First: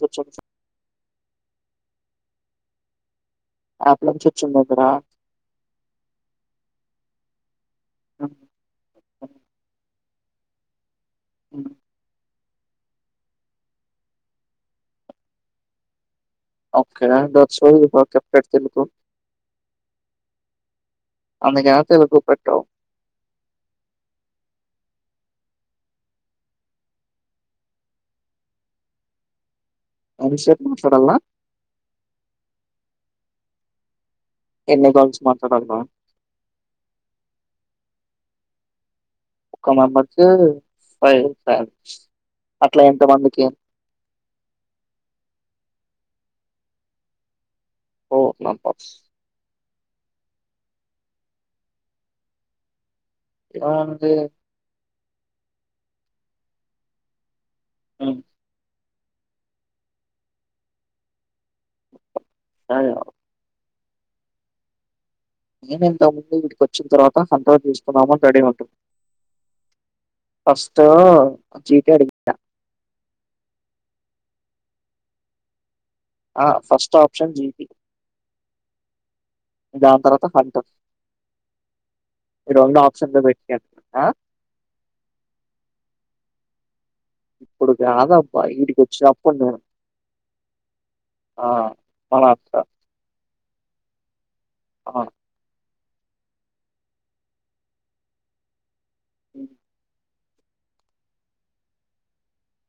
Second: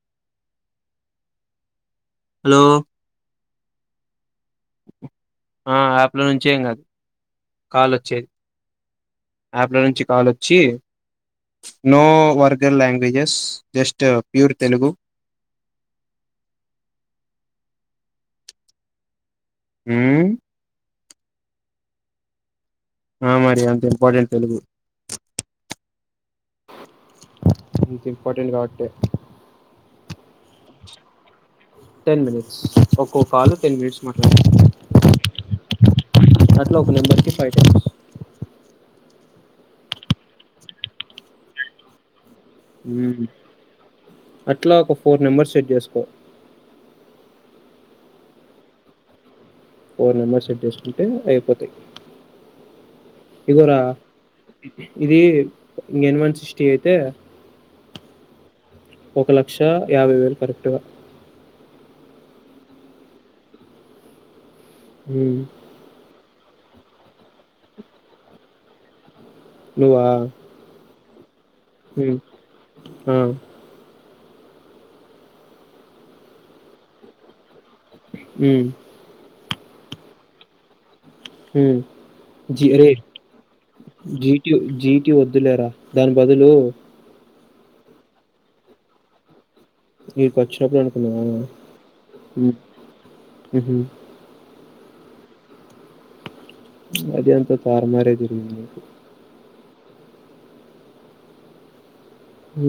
కొంచెం హలో ఆప్లంచి వచ్చిందిరా ఆ యాప్ల నుంచేం కాదు. కాల్ వచ్చేది, యాప్ లో నుంచి. కాల్ వచ్చి నో వర్గ ల్ లాంగ్వేజెస్ జస్ట్ ప్యూర్ తెలుగు. [unintelligible] ఊ అంత గ్యాప్ ఎందుకు పెటవ్ ఆ మరి అంత ఇంపార్టెంట్ తెలుగు ఇంకా ఇంపార్టెంట్ కాబట్టి అనుషే మాట్లాడాలా టెన్ మినిట్స్ ఒక్కో కాలు టెన్ మినిట్స్ మాట్లా ఎన్ని కాల్స్ మాట్లాడాలా లో ఒక నెబర్కి ఫైటీ ఒక్క మంబర్ ఫైవ్వ అట్లా ఒక ఫోర్ నెంబర్స్ సెట్ చేస్త స ఓ నా పస్ ఫోర్ నెంబర్ సెట్ చేసుకుంటే అయిపోతాయి ఇగోరా ఏముంది ఇది ఇక ఎన్ వన్ సిక్స్టీ అయితే అవు ఒక లక్ష యాభై వేలు కరెక్ట్గా. కాదు మ్మ్ ఏనెంత వీటికి వచ్చిన తర్వాత సంతాం తీస్తున్నామ అని రెడీ ఉంటుంది నువ్వా ఫస్ట్ జీటీ అడిగిన ఆ ఆ ఫస్ట్ ఆప్షన్ జిపి హ దాని తరువాత జ రరే పెట్టాను జీటి జీటి వద్దులేరా దాని బదులు ఇప్పుడు కాదు అబ్బా ఇంటికి వచ్చినపుడు నేను ఈ కొచ్చ రపు నకున్నా ఆ మహారాష్ట్ర అ అవును అది అంత తారుమరే జరిగింది అ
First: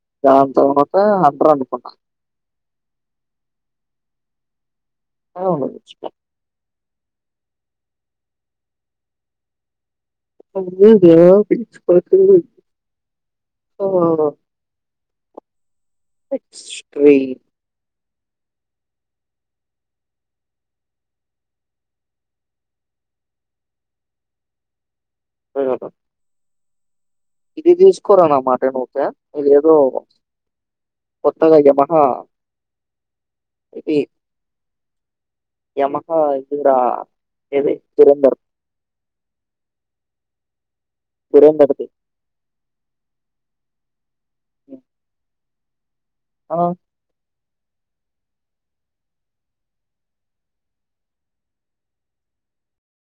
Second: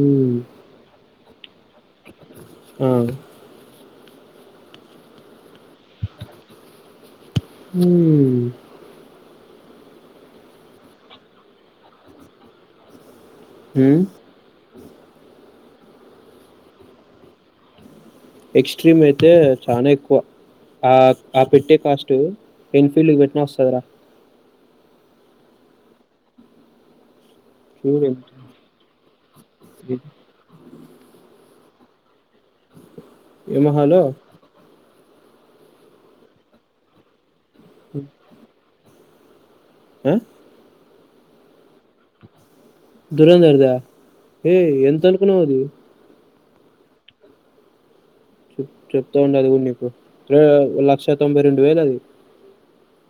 ఉమ్ దాని తరువాత అండి ఆ ఆ వాచ్ హ అ పిచ్ ప ఓ ఉమ్ ఎక్స్ ట్రీ ఎక్స్ట్రీమ్ అయితే చాలా ఎక్కువ ఆ ఆ పెట్టే కాస్ట్ ఎన్ఫీల్డ్ పెట్టినా వస్తుంద రా తెగదా ఇది చూడు ఎంత తీసుకోరా మామ అంటే ఓకే ఇది ఏదో ఇది. కొత్తగాయ్యమహా ఏమ హలో యమహా ఇదిరా ఎది తురందర ఆ గురేందతి ధురంధర్ద హ ఎంత అనుకున్నావది ఆ ప్ చెప్తా ఉండది కూడా నీప్పు లక్ష తొంభై రెండు వేలు అది